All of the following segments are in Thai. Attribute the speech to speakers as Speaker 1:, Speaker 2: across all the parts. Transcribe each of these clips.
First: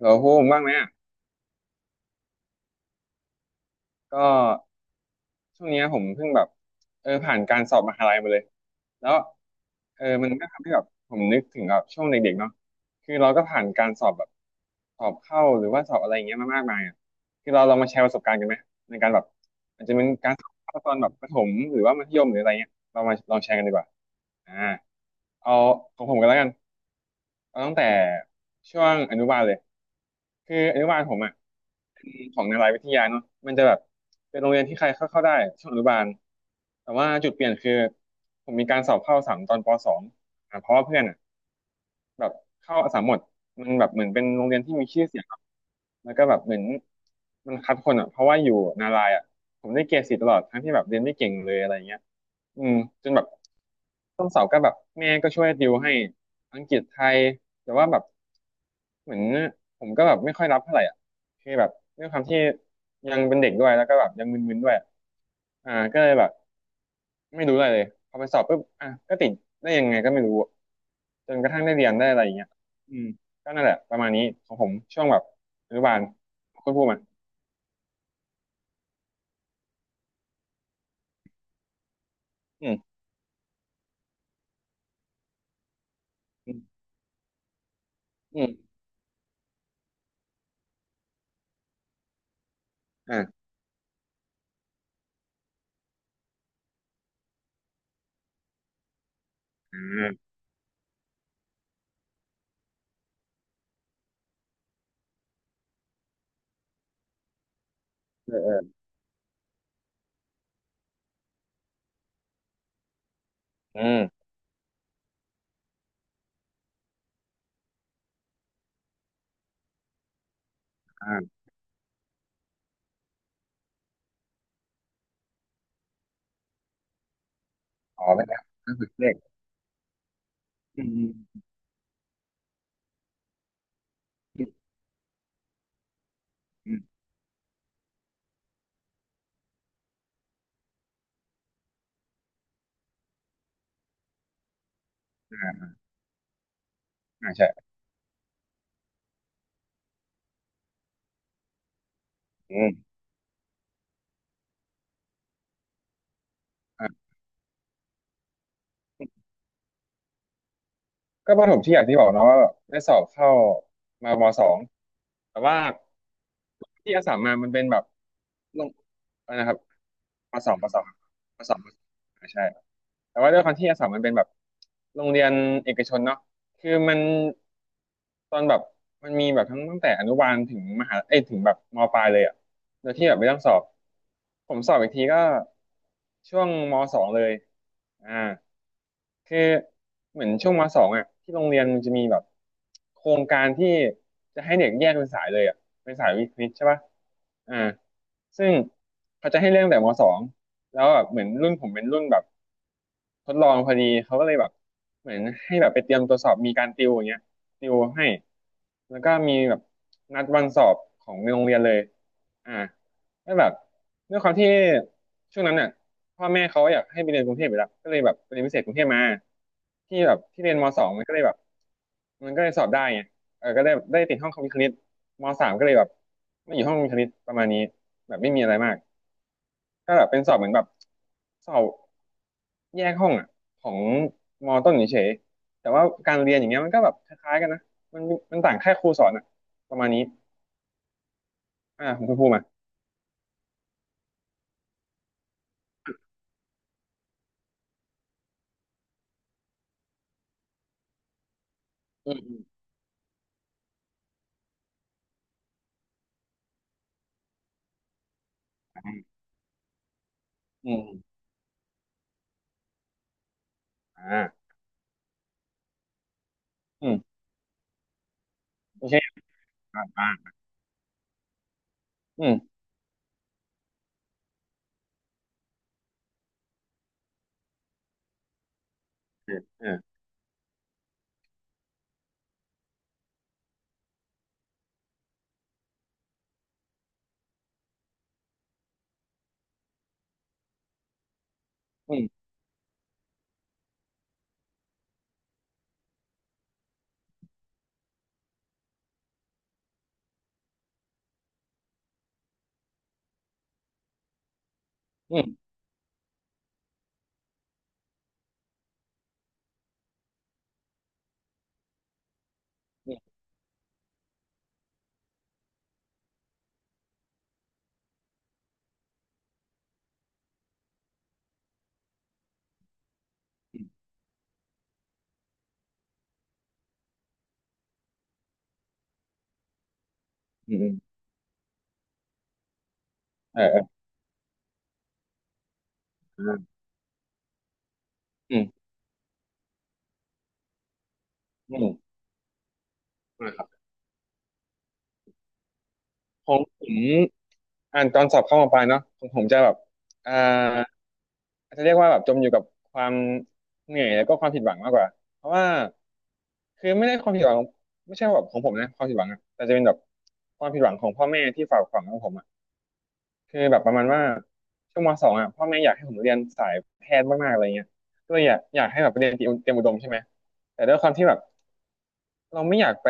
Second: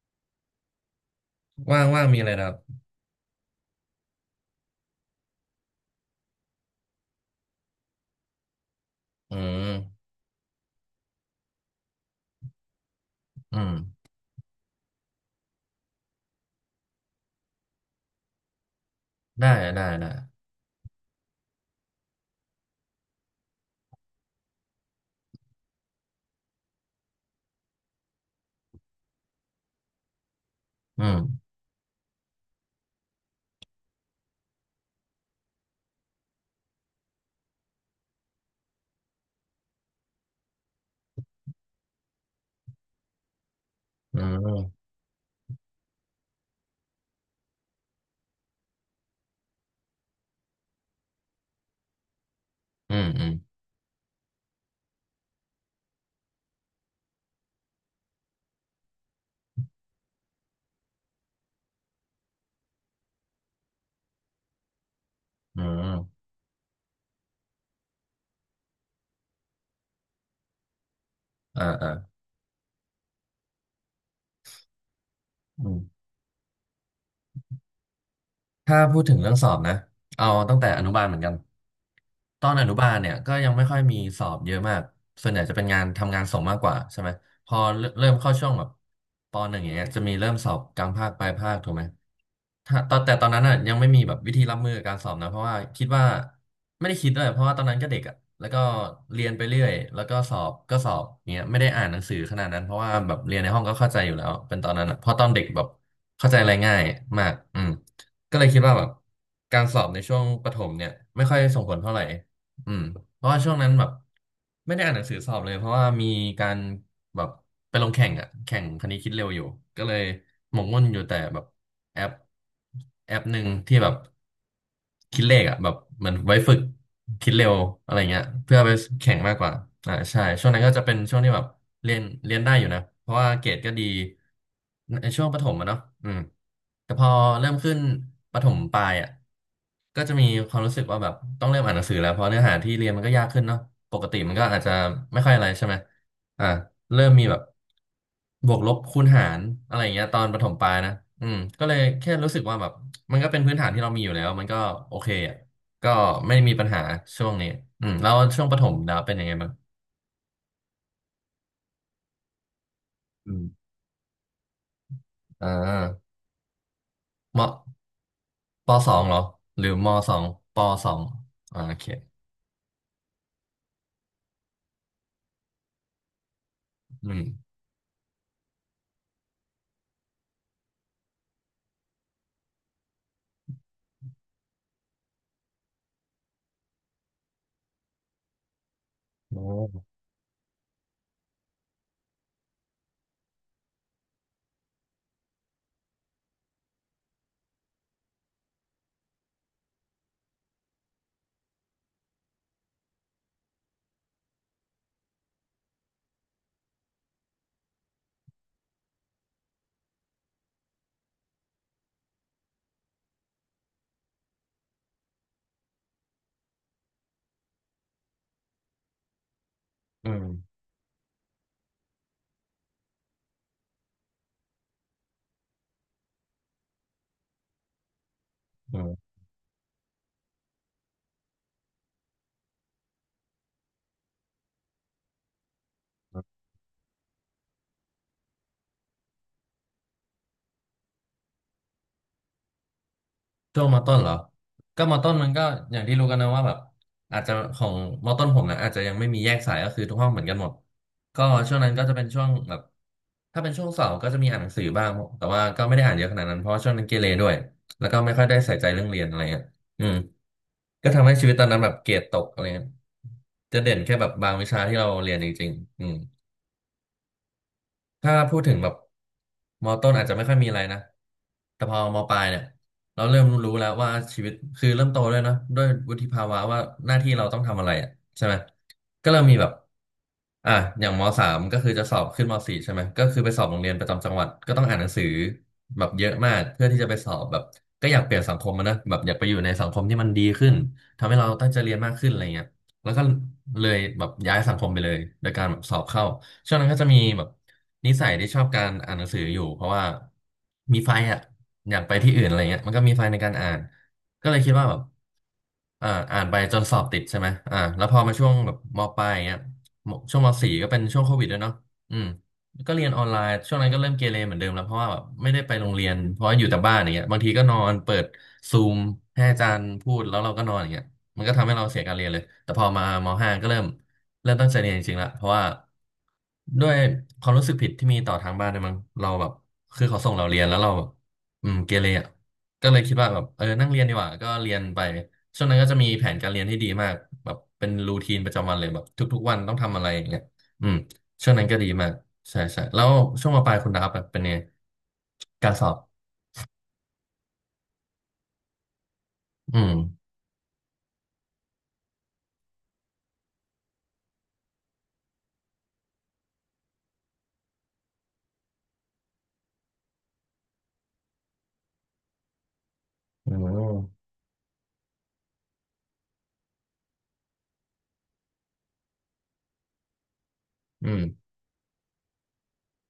Speaker 1: พูดผมบ้างไหมอ่ะ
Speaker 2: ว่างว่างมีอะไรนะครับ
Speaker 1: ก็ช่วงเนี้ยผมเพิ่งแบบผ่านการสอบมหาลัยมาเลยแล้ว
Speaker 2: อืม
Speaker 1: มันก็ทำให้แบบผมนึกถึงแบบช่วงเด็กๆเนาะคือเราก็
Speaker 2: อื
Speaker 1: ผ่านการ
Speaker 2: ม
Speaker 1: สอบแบบสอบเข้าหรือว่าสอบอะไรอย่างเงี้ยมามากมายอ่ะคือเราลองมาแชร์ประสบการณ์กันไหมในการแบบ
Speaker 2: ได้
Speaker 1: อาจ
Speaker 2: ได้
Speaker 1: จะเป็น
Speaker 2: ได้
Speaker 1: การสอบเข้าตอนแบบประถมหรือว่ามัธยมหรืออะไรเงี้ยเรามาลองแชร์กันดีกว่าอ่าเอาของผมกันแล้วกัน เอาตั้งแต่ช่วงอนุบาลเลยคืออนุบาล
Speaker 2: อื
Speaker 1: ผมอ่ะ
Speaker 2: ม
Speaker 1: ของนารายวิทยาเนาะมันจะแบบเป็นโรงเรียนที่ใครเข้าเข้าได้ช่วงอนุบาลแต่ว่าจุดเปลี่ยนคือผมมีการสอบเข้าสามตอนปสองอ่ะเพราะว่าเพื่อนอ่ะแบบเข้าสามหมดมันแบบเหมือน
Speaker 2: อื
Speaker 1: เป็นโรงเรียนที่
Speaker 2: ม
Speaker 1: มีชื่อเสียงเนอะแล้วก็แบบเหมือนมันคัดคนอ่ะเพราะว่าอยู่นารายอ่ะผมได้เกรดสี่ตลอดทั้งที่แบบเรียนไม่เก่งเลยอะไรเงี้ย อืม
Speaker 2: อื
Speaker 1: จ
Speaker 2: ม
Speaker 1: นแบ
Speaker 2: อื
Speaker 1: บ
Speaker 2: ม
Speaker 1: ต้นเสาร์ก็แบบแม่ก็ช่วยติวให้อังกฤษไทยแต่ว่าแบบเหมือนผมก็แบบไม่ค่อยรับเท่าไหร่อ่ะคือแบบด้วยความที่ยังเป็นเด็กด้วยแล้วก็แบบยังมึนๆด้วย
Speaker 2: อื
Speaker 1: ก็เลย
Speaker 2: ม
Speaker 1: แบบไม่รู้อะไรเลยพอไปสอบปุ๊บอ่ะก็ติดได้ยังไงก็ไม่รู้จนกระทั่
Speaker 2: อ่า
Speaker 1: งได้เรี
Speaker 2: อ่า
Speaker 1: ยนได้อะไรอย่างเงี้ยอืมก็นั่นแหละประมาณนี้ของผมช่วงแบบ
Speaker 2: อื
Speaker 1: อ
Speaker 2: ม
Speaker 1: นุบาลคุณพูดมา
Speaker 2: ถ้าพูดถึงเรื่องสอบนะ เอาตั้งแต่อนุบาลเหมือนกัน ตอนอ
Speaker 1: อื
Speaker 2: นุ
Speaker 1: ม
Speaker 2: บาลเนี่ยก็ยังไม่ค่อยมีสอบเยอะมากส่วนใหญ่จะเป็นงานทำงานส่ง
Speaker 1: อื
Speaker 2: มากก
Speaker 1: ม
Speaker 2: ว่าใช่ไหมพอเริ่มเข้า
Speaker 1: อื
Speaker 2: ช่ว
Speaker 1: ม
Speaker 2: งแบบปหนึ่งอย่างเงี้ยจะมีเริ่มสอบกลางภาคปลายภาคถูกไหมถ้าตอนแต่ตอนนั้น
Speaker 1: อ่า
Speaker 2: อ่ะยังไม่มีแบบวิธีรับมือกับการสอบนะเพราะว่าคิดว่าไม่ได้คิดด้วยเพราะว่าตอนนั้นก็เด็กอ่ะแล้วก็เรียนไปเรื่อยแล้วก็สอบก็สอบเงี้ยไม่ได้อ่านหนังสือขนาดนั้นเพราะว่าแบบเรียนในห้องก็เข้าใจอยู่แล้วเป็นตอนนั้นอะเพราะตอนเด็กแบบเข้าใจอะไรง่ายมากอืม
Speaker 1: เอ
Speaker 2: ก็
Speaker 1: อ
Speaker 2: เลย
Speaker 1: เอ
Speaker 2: คิด
Speaker 1: อ
Speaker 2: ว่าแบบการสอบในช่วงประถมเนี่ยไม่ค่อยส่งผลเท่าไหร่ อืมเพราะว่าช่วงนั้น
Speaker 1: อื
Speaker 2: แบบ
Speaker 1: ม
Speaker 2: ไม่ได้อ่านหนังสือสอบเลยเพราะว่ามีการแบบไปลงแข่งอ่ะแข่งคณิตคิดเร็วอยู่ก็เลยหมกมุ่นอยู่
Speaker 1: อ่
Speaker 2: แต่
Speaker 1: า
Speaker 2: แบบแอปแอปหนึ่งที่แบบคิดเลขอ่ะแบบเหมือนไว้ฝึกคิดเร็วอะไร
Speaker 1: อ๋อ
Speaker 2: เงี้
Speaker 1: เป็
Speaker 2: ย
Speaker 1: นไง
Speaker 2: เพื่อไป
Speaker 1: ก็คือเล
Speaker 2: แข่
Speaker 1: ข
Speaker 2: งมากกว่าอ่าใช่ช่วงนั้นก็จะ
Speaker 1: อื
Speaker 2: เป็นช่วงที่แบ
Speaker 1: ม
Speaker 2: บเรียนได้อยู่นะเพราะว่าเกรดก็ดี
Speaker 1: อืม
Speaker 2: ในช่วงประถมอะเนาะอืม
Speaker 1: อ
Speaker 2: แต่
Speaker 1: ม
Speaker 2: พอเริ่มขึ้นประถมปลายอ่ะ ก็จะมีความรู้สึกว่าแบบต้องเริ่มอ่านหนังสือแล้วเพราะเนื้อหาที่เรียนมันก็ยากขึ้นเนาะปกติมันก็อาจจะไม่ค่อยอะไรใช่ไหมอ่าเริ่มมีแบบ
Speaker 1: ใช่
Speaker 2: บวกลบคูณหารอะไรอย่างเงี้ยตอนประถมปลายนะอืมก็เลยแค่รู้สึกว่า
Speaker 1: อื
Speaker 2: แบบ
Speaker 1: ม
Speaker 2: มันก็เป็นพื้นฐานที่เรามีอยู่แล้วมันก็โอเคอ่ะก็ไม่มีปัญหา
Speaker 1: อ่ะ
Speaker 2: ช่วงนี้อืมแล้วช่วงประถมดาวเป็นยังไงบ้าง
Speaker 1: ก็ประถมที่อย่างที่บอกเนาะว่าแบบได้สอบเข้า
Speaker 2: อืม
Speaker 1: มามสองแต่
Speaker 2: อ่
Speaker 1: ว่า
Speaker 2: า
Speaker 1: ที่อาสามมา
Speaker 2: ม
Speaker 1: มันเป็นแบบล
Speaker 2: ป
Speaker 1: ง
Speaker 2: สองเหรอ
Speaker 1: อะไรนะครับ
Speaker 2: หรือมสอง
Speaker 1: มสอง
Speaker 2: ป
Speaker 1: มสอง
Speaker 2: สอง
Speaker 1: มสอ
Speaker 2: อ่า
Speaker 1: งมสอ
Speaker 2: โอ
Speaker 1: ง
Speaker 2: เค
Speaker 1: ใช่แต่ว่าด้วยความที่อาสามมันเป็นแบบโรงเรียนเอกชนเนาะคือมัน
Speaker 2: อืม
Speaker 1: ตอนแบบมันมีแบบทั้งตั้งแต่อนุบาลถึงมหาเอ้ยถึงแบบมปลายเลยอ่ะโดยที่แบบไม่ต้องสอบผมสอบอีกทีก็ช่วงมสองเลยอ่า คือ
Speaker 2: โอ้
Speaker 1: เหมือนช่วงมสองอ่ะที่โรงเรียนมันจะมีแบบโครงการที่จะให้เด็กแยกเป็นสายเลยอ่ะเป็นสายวิทย์วิทใช่ป่ะอ่าซึ่งเขาจะให้เร่องแต่มสองแล้วแบบเหมือนรุ่นผมเป็นรุ่นแบบทดลองพอดีเขาก็เลยแบบเหมือนให้แบบไปเตรียมตัวสอบมีการติวอย่างเงี้ยติวให้แล้วก็มีแบบนัดวันสอบของในโรงเรียนเลยอ่าแล้วแบบด้วยความที่ช่วงนั้นอ่ะ พ่อแม่เขาอยากให้ไปเรียนกรุงเทพอยู่แล้วก็เลยแบบไปเรียนพิเศษกรุงเทพมาที่
Speaker 2: อื
Speaker 1: แบบ
Speaker 2: ม
Speaker 1: ที่เรียนมสองมันก็เลยแบบมันก็เลยสอบได้ไงก็ได้ติดห้องคอมพิวเตอร์คณิตมสามก็เลยแบบไม่อยู่ห้องคอมพิวเตอร์คณิตประมาณนี้แบบไม่มีอะไรมา
Speaker 2: อื
Speaker 1: ก
Speaker 2: ม
Speaker 1: ก็แบบเป็นสอบเหมือนแบบสอบแยกห้องอ่ะของมต้นเฉยๆแต่ว่าการเรียนอย่างเงี้ยมันก็แบบคล้ายๆกันนะมันมันต่างแค่ครูสอนอ่ะประมาณนี้ของคุณภูมิอ่ะ
Speaker 2: ช่วงมอต้นเหรอก็มอต้นมันก็อย่างที่รู้กันนะว่าแบบอาจจะของมต้นผมนะอาจจะยังไม่มีแยกสายก็คือทุกห้องเหมือนกันหมดก็ช่วงนั้นก็จะเป็น
Speaker 1: อื
Speaker 2: ช่วง
Speaker 1: ม
Speaker 2: แบบถ้าเป็นช่วงเสาร์ก็จะมีอ่านหนังสือบ้างแต่ว่าก็ไม่ได้อ่านเยอะขนาดนั้นเพราะว่าช่วงนั้นเกเรด้วยแล้วก็ไม่ค่อยได้ใส่ใจเรื่องเรียนอะไรเงี้ยอืม
Speaker 1: อื
Speaker 2: ก็ทำให้
Speaker 1: ม
Speaker 2: ชีวิตตอนนั้นแบบเกรดตกอะไรเงี้ยจะเด่นแค่แบบ
Speaker 1: อืม
Speaker 2: บางวิชาที่เราเรียนจริงๆอืม
Speaker 1: อืม
Speaker 2: ถ้าพูดถึงแบบ
Speaker 1: โอเค
Speaker 2: มอ
Speaker 1: อ่า
Speaker 2: ต้นอาจ
Speaker 1: อ่า
Speaker 2: จะไม่ค่อยมีอะไรนะแต่พอมอปลา
Speaker 1: อื
Speaker 2: ย
Speaker 1: ม
Speaker 2: เนี่ยเราเริ่มรู้แล้วว่าชีวิตคือเริ่มโตด้วยเนอะด้วยวุฒิภาวะว่าหน้าที่เราต้องทำอะไรอ่ะใช่ไหมก็เริ่ม
Speaker 1: เอ
Speaker 2: มี
Speaker 1: อ
Speaker 2: แบบ
Speaker 1: เออ
Speaker 2: อ่ะอย่างมสามก็คือจะสอบขึ้นมสี่ใช่ไหมก็คือไปสอบโรงเรียนประจำจังหวัดก็ต้องอ่านหนังสือแบบเยอะมากเพื่อที่จะไปสอบแบบก็อยากเปลี่ยนสังคมอะนะแบบอยากไปอยู่ในสังคมที่มันดีขึ้นทำให้เราตั้งใจเรียนมา
Speaker 1: อื
Speaker 2: กขึ้นอะไร
Speaker 1: ม
Speaker 2: เงี้ย แล้วก็เลยแบบย้ายสังคมไปเลยโดยการแบบสอบเข้าช่วงนั้นก็จะมีแบบนิสัยที่ชอบการอ่านหนังสืออยู่เพราะว่ามีไฟอ่ะอยากไปที่อื่นอะไรเงี้ยมันก็มีไฟในการอ่านก็เลยคิดว่าแบบ
Speaker 1: อืม
Speaker 2: อ่านไปจนสอบติดใช่ไหมอ่าแล้วพอมาช่วงแบบมปลายอย่างเงี้ยมช่วงมสี่ก็เป็นช่วงโควิดด้วยเนาะอืมก็เรียนออนไลน์ช่วงนั้นก็เริ่มเกเรเหมือนเดิมแล้วเพราะว่าแบบไม่ได้ไปโรงเรียนเพราะว่าอยู่แต่บ้านอย่างเงี้ยบางทีก็นอนเปิดซูมให้อาจารย์พูดแล้วเราก็นอนอย่างเงี้ย มันก็ทำให้เราเสียการเรียนเลย แต่พอมามห้าก็เริ่
Speaker 1: อื
Speaker 2: ม
Speaker 1: ม
Speaker 2: ตั้งใจเรียนจริงๆละเพราะว่าด้วยความรู้สึกผิดที่มีต่อทางบ้านเนี่ยมั้งเราแบบคือเขาส่งเราเรียน
Speaker 1: อื
Speaker 2: แล้วเราแบบ
Speaker 1: ม
Speaker 2: อืมเกเรอ่ะก็เลยคิดว่าแบบ
Speaker 1: เอ
Speaker 2: เออ
Speaker 1: อเออ
Speaker 2: นั่งเรียนดีกว่าก็เรียนไปช่วงนั้นก็จะมีแผนการเรียน
Speaker 1: เอ
Speaker 2: ที่
Speaker 1: อ
Speaker 2: ดีมากแบบเป็นรูทีนประ
Speaker 1: อืม
Speaker 2: จำวันเลยแบบทุกๆวันต้องทำอะไรอย่างเงี้ยอืมช่วงนั้น
Speaker 1: อื
Speaker 2: ก็ดี
Speaker 1: ม
Speaker 2: มากใช่ใช่แล้วช่วง
Speaker 1: นะ
Speaker 2: ม
Speaker 1: ครั
Speaker 2: ป
Speaker 1: บ
Speaker 2: ลายคุณดาบแบบเป็นไงการสอบ
Speaker 1: ของผมอ่านตอนสอบเข้ามปลายเนาะของผมจะแบบ
Speaker 2: อืม
Speaker 1: อ่าอาจจะเรียกว่าแบบจมอยู่กับความเหนื่อยแล้วก็ความผิดหวังมากกว่าเพราะว่าคือไม่ได้ความผิดหวังไม่ใช่ว่าแบบของผมนะความผิดหวังอะแต่จะเป็นแบบความผิดหวังของพ่อแม่ที่ฝากฝังกับผมอ่ะ
Speaker 2: อื
Speaker 1: คือแบบป
Speaker 2: ม
Speaker 1: ระมาณว่าช่วงมสองอ่ะพ่อแม่อยากให้ผมเรียนสายแพทย์มากๆอะไรเงี้ยก็เลยอยากให้แบบไปเรียนเตรียมอุดมใช่ไหมแต่ด้วยค
Speaker 2: อื
Speaker 1: วาม
Speaker 2: ม
Speaker 1: ที่แบบ เราไม่อยากไป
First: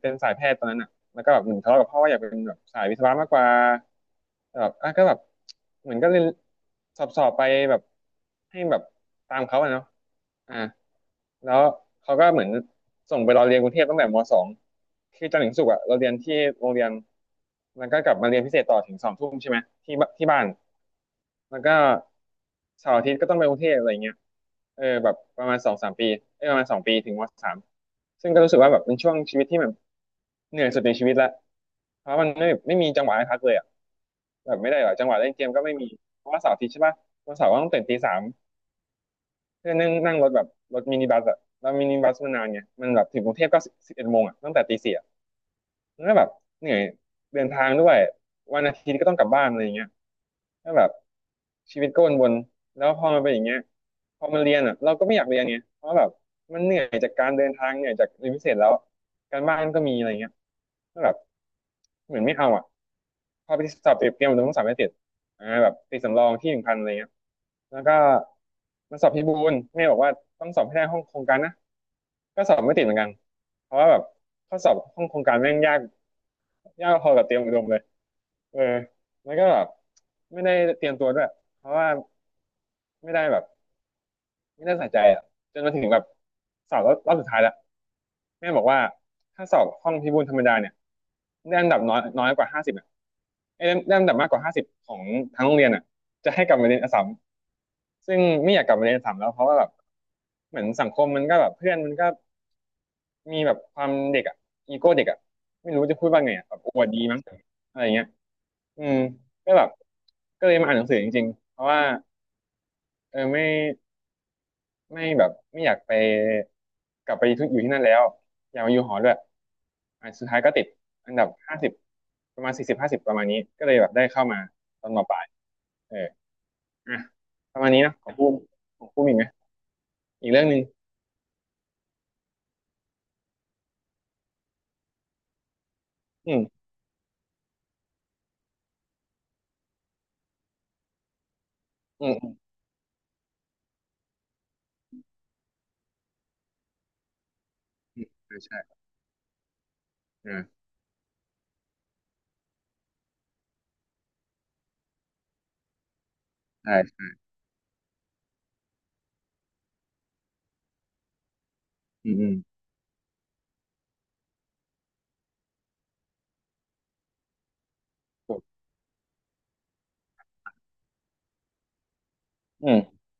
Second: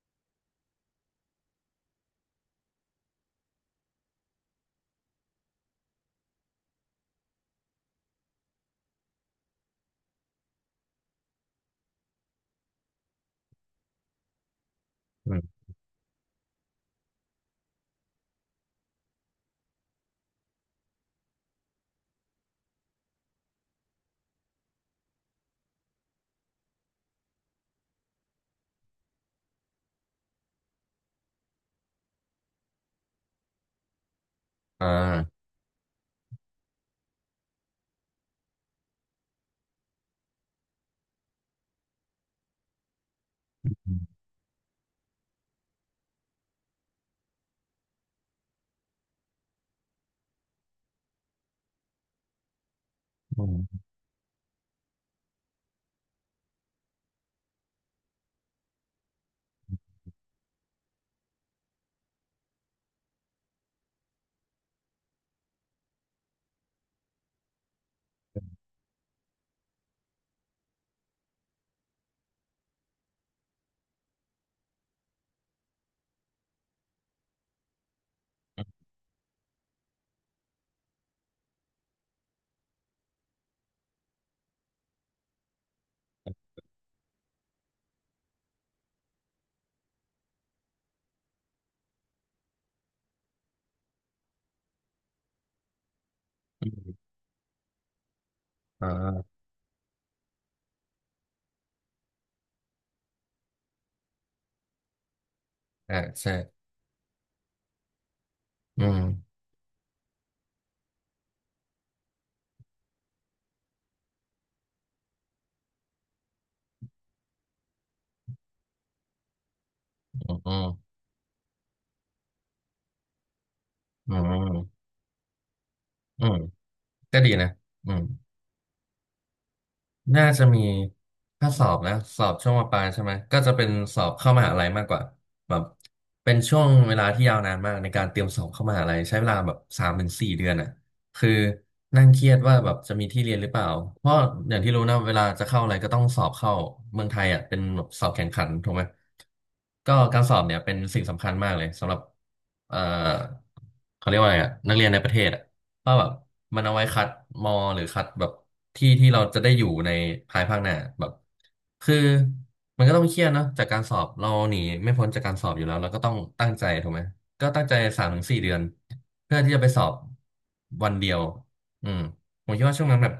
Speaker 1: เป็นสายแพทย์ตอนนั้นอ่ะแล้วก็แบบเหมือนทะเลาะกับพ่อว่าอยากเป็นแบบสายวิศวะมากกว่าแต่แบบอ่ะก็แบบเหมือนก็เรียนสอบไปแบบให้แบบตามเขาอะเนาะอ่าแล้วเขาก็เหมือนส่งไปเราเรียนกรุงเทพตั้งแต่มสองคือ
Speaker 2: อื
Speaker 1: จันทร์ถึง
Speaker 2: ม
Speaker 1: ศุกร์อะเราเรียนที่โรงเรียน แล้วก็กลับมาเรียนพิเศษต่อถึงสองทุ่มใช่ไหมที่บ้าน แล้วก็เสาร์อาทิตย์ก็ต้องไปกรุงเทพอะไรเงี้ยเออแบบประมาณสองสามปีเออประมาณ2 ปีถึงม.3ซึ่งก็รู้สึกว่าแบบเป็นช่วงชีวิตที่แบบเหนื่อยสุดในชีวิตละเพราะมันไม่มีจังหวะให้พักเลยอ่ะแบบไม่ได้
Speaker 2: อ่
Speaker 1: หรอจังหวะเล่น
Speaker 2: า
Speaker 1: เกมก็ไม่มีเพราะว่าเสาร์อาทิตย์ใช่ปะวันเสาร์ก็ต้องตื่นตี 3เพื่อนั่งนั่งรถแบบรถมินิบัสอ่ะแล้วมินิบัสมันนานไงมันแบบถึงกรุงเทพก็สิบเอ็ด
Speaker 2: อื
Speaker 1: โมงอ่ะตั้งแต่ตี 4อ่ะมันก็แบบเหนื่อยเดินทางด้วยวันอาทิตย์ก็ต้องกลับบ้านอะไรอย่างเงี้ย ก็แบบชีวิตก็วนๆแล้วพอมันเป็นอย่างเงี้ย
Speaker 2: ม
Speaker 1: พอมันเรียนอ่ะเราก็ไม่อยากเรียนไงเพราะแบบมันเหนื่อยจากการเดินทางเหนื่อยจากเรียนพิเศษแล้วการบ้านก็มีอะไรเงี้ยก็แบบเหมือนไม่เอาอ่ะพอไปสอบเตรียมตัวต้องสอบให้เสร็จอ่าแบบติดสำรองที่1,000อะไรเงี้ยแล้วก็มันสอบพิบูลแม่บอกว่าต้องสอบให้ได้ห้องโครงการนะก็สอบไม่ติดเหมือนกันเพราะว่าแบบข้อสอบห้องโครงการแม่งยากยากพอกับเตรียมอุดมเลยเออแล้วก็แบบไม่ได้เตรียมตัวด้วยเพราะว่าไม่ได้แบบ ไม่น่าสนใจอ่ะจนมาถึงแบบสอบรอบสุดท้ายแล้วแม่บอกว่าถ้าสอบห้องพิบูลธรรมดาเนี่ยได้อันดับน้อยน้อยกว่าห้าสิบอ่ะไอ้ยได้ได้อันดับมากกว่าห้าสิบของทั้งโรงเรียนอ่ะจะให้กลับ
Speaker 2: อื
Speaker 1: มาเรียนอัสสั
Speaker 2: ม
Speaker 1: มซึ่งไม่อยากกลับ
Speaker 2: อ่
Speaker 1: มาเรียนอัสสัมแล้ว
Speaker 2: า
Speaker 1: เพราะว่าแบบเหมือนสังคมมันก็แบบเพื่อนมันก็มีแบบความเด็กอ่ะอีโก้เด็กอ่ะไม่รู้
Speaker 2: อ่า
Speaker 1: จะพูดว่า
Speaker 2: ใช่
Speaker 1: ไงอะแบบอวดดีมั้งอะไรเงี้ย
Speaker 2: อื
Speaker 1: อืม
Speaker 2: ม
Speaker 1: ก็แบบก็เลยมาอ่านหนังสือจริงๆเพราะว่าเออไม่ ไม่แบบไม่อยากไปกลับไปทุกอยู่ที่นั่นแล้วอยากมาอยู่หอด้วยอ่ะ
Speaker 2: อื
Speaker 1: สุดท้า
Speaker 2: ม
Speaker 1: ย
Speaker 2: อื
Speaker 1: ก็ติ
Speaker 2: ม
Speaker 1: ดอันดับห้าสิบประมาณ40ห้าสิบประมาณนี้ก็เลยแบบได้
Speaker 2: อื
Speaker 1: เข้ามา
Speaker 2: ม
Speaker 1: ตอนม.ปลายเออ
Speaker 2: อืม
Speaker 1: อ่ะ
Speaker 2: ก็ดีนะ
Speaker 1: ประมาณนี้
Speaker 2: อื
Speaker 1: นะ
Speaker 2: ม
Speaker 1: ของพูดของพูดอีกไหม
Speaker 2: น่า
Speaker 1: อีกเรื่
Speaker 2: จะ
Speaker 1: องหนึ่
Speaker 2: มี
Speaker 1: ง
Speaker 2: ถ้าสอบนะสอบช่วงมปลายใช่ไหมก็จะเป็นสอบเข้ามหาลัยมากกว่าแบบเป็
Speaker 1: อื
Speaker 2: น
Speaker 1: ม
Speaker 2: ช่วงเวลาที่ยาวนานมากในการเตรียมสอบเข้ามหาลัยใช้เวลาแบบสามถึงสี่เดือนอ่ะคือนั่
Speaker 1: อื
Speaker 2: ง
Speaker 1: ม
Speaker 2: เครี
Speaker 1: อื
Speaker 2: ย
Speaker 1: ม
Speaker 2: ดว่าแบบจะมีที่เรียนหรือเปล่าเพราะอย่างที่รู้นะเวลาจะเข้าอะไรก็ต้องสอบเข้าเมืองไทยอ่ะเป็นแบบ
Speaker 1: อื
Speaker 2: สอ
Speaker 1: ม
Speaker 2: บแข่ง
Speaker 1: ใช่
Speaker 2: ขันถูก
Speaker 1: ใช่
Speaker 2: ไหมก็การสอบเนี่
Speaker 1: อ่า
Speaker 2: ยเป็นสิ่งสำคัญมากเลยสำหรับเอ่อเขาเรียกว่าอะไรอ่ะนักเรียนในประเทศอ่ะ ว่าแบบมันเอา
Speaker 1: ใช่
Speaker 2: ไว้คั
Speaker 1: ใช่
Speaker 2: ดมอหรือคัดแบบที่ที่เราจะได้อยู่ในภายภาคหน้าแบบคือ
Speaker 1: อืมอืม
Speaker 2: มันก็ต้องเครียดเนาะจากการสอบเราหนีไม่พ้นจากการสอบอยู่แล้วเราก็ต้องตั้งใจถูกไหมก็ตั้งใจสามถึง
Speaker 1: ถู
Speaker 2: สี่
Speaker 1: ก
Speaker 2: เดือนเพื่อที่จะไปสอบวันเดียวอืมผมคิดว่า
Speaker 1: อื
Speaker 2: ช่วง
Speaker 1: ม
Speaker 2: นั้นแบบ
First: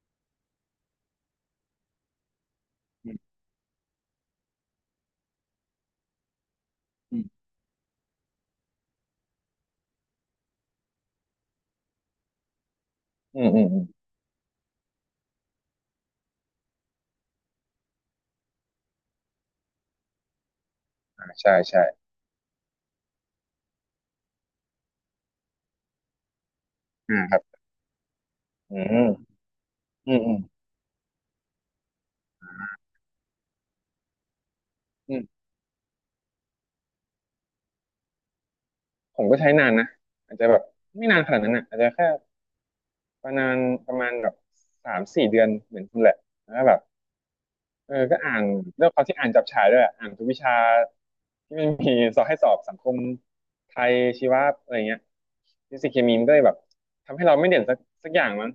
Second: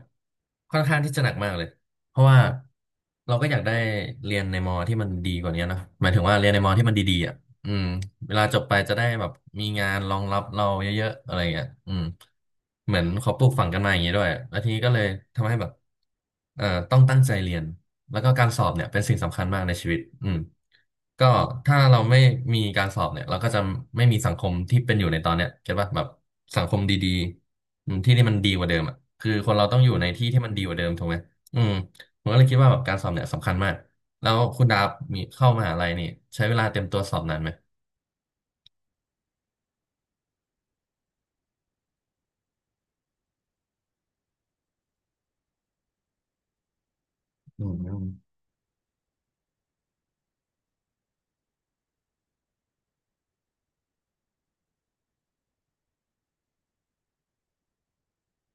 Speaker 2: ค่อนข้างที่จะหนักมากเลยเพราะว่า
Speaker 1: อื
Speaker 2: เรา
Speaker 1: ม
Speaker 2: ก็อยากได้เรียนในมอที่มันดีกว่านี้เนอะหมายถึงว่าเรียนในมอที่มันดี
Speaker 1: อืม
Speaker 2: ๆอ่ะ อืมเวลาจบไปจะได้แบบมีงานรองรับเราเยอะๆอะไรเงี้ยอืมเหมือนเขา
Speaker 1: อื
Speaker 2: ปลู
Speaker 1: ม
Speaker 2: ก
Speaker 1: อื
Speaker 2: ฝั
Speaker 1: ม
Speaker 2: ง
Speaker 1: อื
Speaker 2: กัน
Speaker 1: ม
Speaker 2: มาอย่างนี้ด้วยแล้วทีนี้ก็เลยทำให้แบบเอ่อต้องตั้งใจเรียนแล้วก็การสอบเนี่ยเป็นสิ่งสำคัญมากในชีวิตอืมก็
Speaker 1: อ่าใช่
Speaker 2: ถ้า
Speaker 1: ใช่
Speaker 2: เราไม่มีการสอบเนี่ยเราก็จะไม่มีสังคมที่เป็นอยู่ในตอนเนี้ยเก็ตป่ะแบบสังคมดี
Speaker 1: อ่าครับ
Speaker 2: ๆอืมที่ที่มันดีกว่า
Speaker 1: อื
Speaker 2: เดิม
Speaker 1: ม
Speaker 2: อ่ะคือ
Speaker 1: อื
Speaker 2: คนเราต้องอยู่ใน
Speaker 1: ม
Speaker 2: ที่
Speaker 1: อืม
Speaker 2: ที่มันดีกว่าเดิมถูกไหมอืมผมก็เลยคิดว่าแบบการสอบเนี่ยสำคัญมากแล้วคุณดาบ
Speaker 1: อื
Speaker 2: มี
Speaker 1: ม
Speaker 2: เข้ามหาลัยนี่ใช้เวลาเตรียมตัวสอบนานไหม
Speaker 1: ผมก็ใช้นานนะอาจจะแบบไม่นานขนาดนั้นอ่ะอาจจะแค่ ประมาณประมาณแบบ3-4 เดือนเหมือนคุณแหละแล้วก็แบบ
Speaker 2: อื
Speaker 1: เออ
Speaker 2: ม
Speaker 1: ก็อ่านเรื่องความที่อ่านจับฉายด้วยอะอ่านทุกวิชาที่มันมีสอบให้สอบสังคมไทยชีวะอะไรเงี้ยฟิสิกส์เคมีมันก็เลยแบบทำให้เราไม่เด่นสักอย่างมั้ง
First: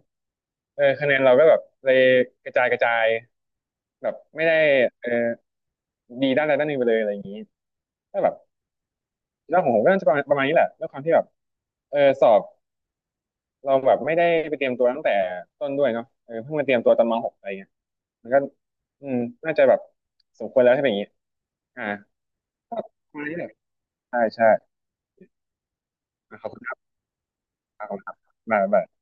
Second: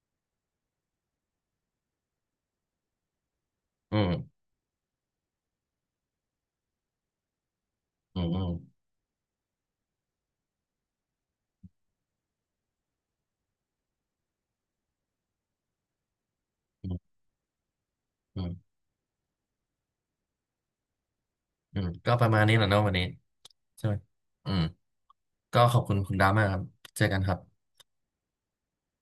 Speaker 1: เออคะแนนเราก็แบบเลยกระจายกระจาย
Speaker 2: อื
Speaker 1: แบบ
Speaker 2: ม
Speaker 1: ไม่ได้เออดีด้านใดด้านหนึ่งไปเลยอะไรอย่างนี้ก็
Speaker 2: อืม
Speaker 1: แบบ
Speaker 2: อืม
Speaker 1: เรื่องของผมก็น่าจะประมาณนี้แหละด้วยความที่แบบเออสอบเราแบบไม่ได้ไปเตรียมตัวตั้งแต่ต้นด้วยเนาะเออเพิ่งมาเตรียม
Speaker 2: อื
Speaker 1: ตัวตอน
Speaker 2: ม
Speaker 1: ม.6อะไรเงี้ย มันก็
Speaker 2: อืม อืม
Speaker 1: อืมน่าจะแบบสมควรแล้วใช่ไหมอย่างนี้อ่า
Speaker 2: ก็ประมาณนี้แหละ
Speaker 1: ก็
Speaker 2: เนาะวันนี้
Speaker 1: ประมาณนี้แหละ
Speaker 2: ใช่ไหม
Speaker 1: ใช่ใช่
Speaker 2: อืม ก็ขอบคุณคุณดา
Speaker 1: อ่ะ
Speaker 2: มา
Speaker 1: ข
Speaker 2: ก
Speaker 1: อบ
Speaker 2: ค
Speaker 1: คุ
Speaker 2: รับ
Speaker 1: ณครับ
Speaker 2: เจอกันครับ
Speaker 1: ขอบคุณครับบ๊ายบาย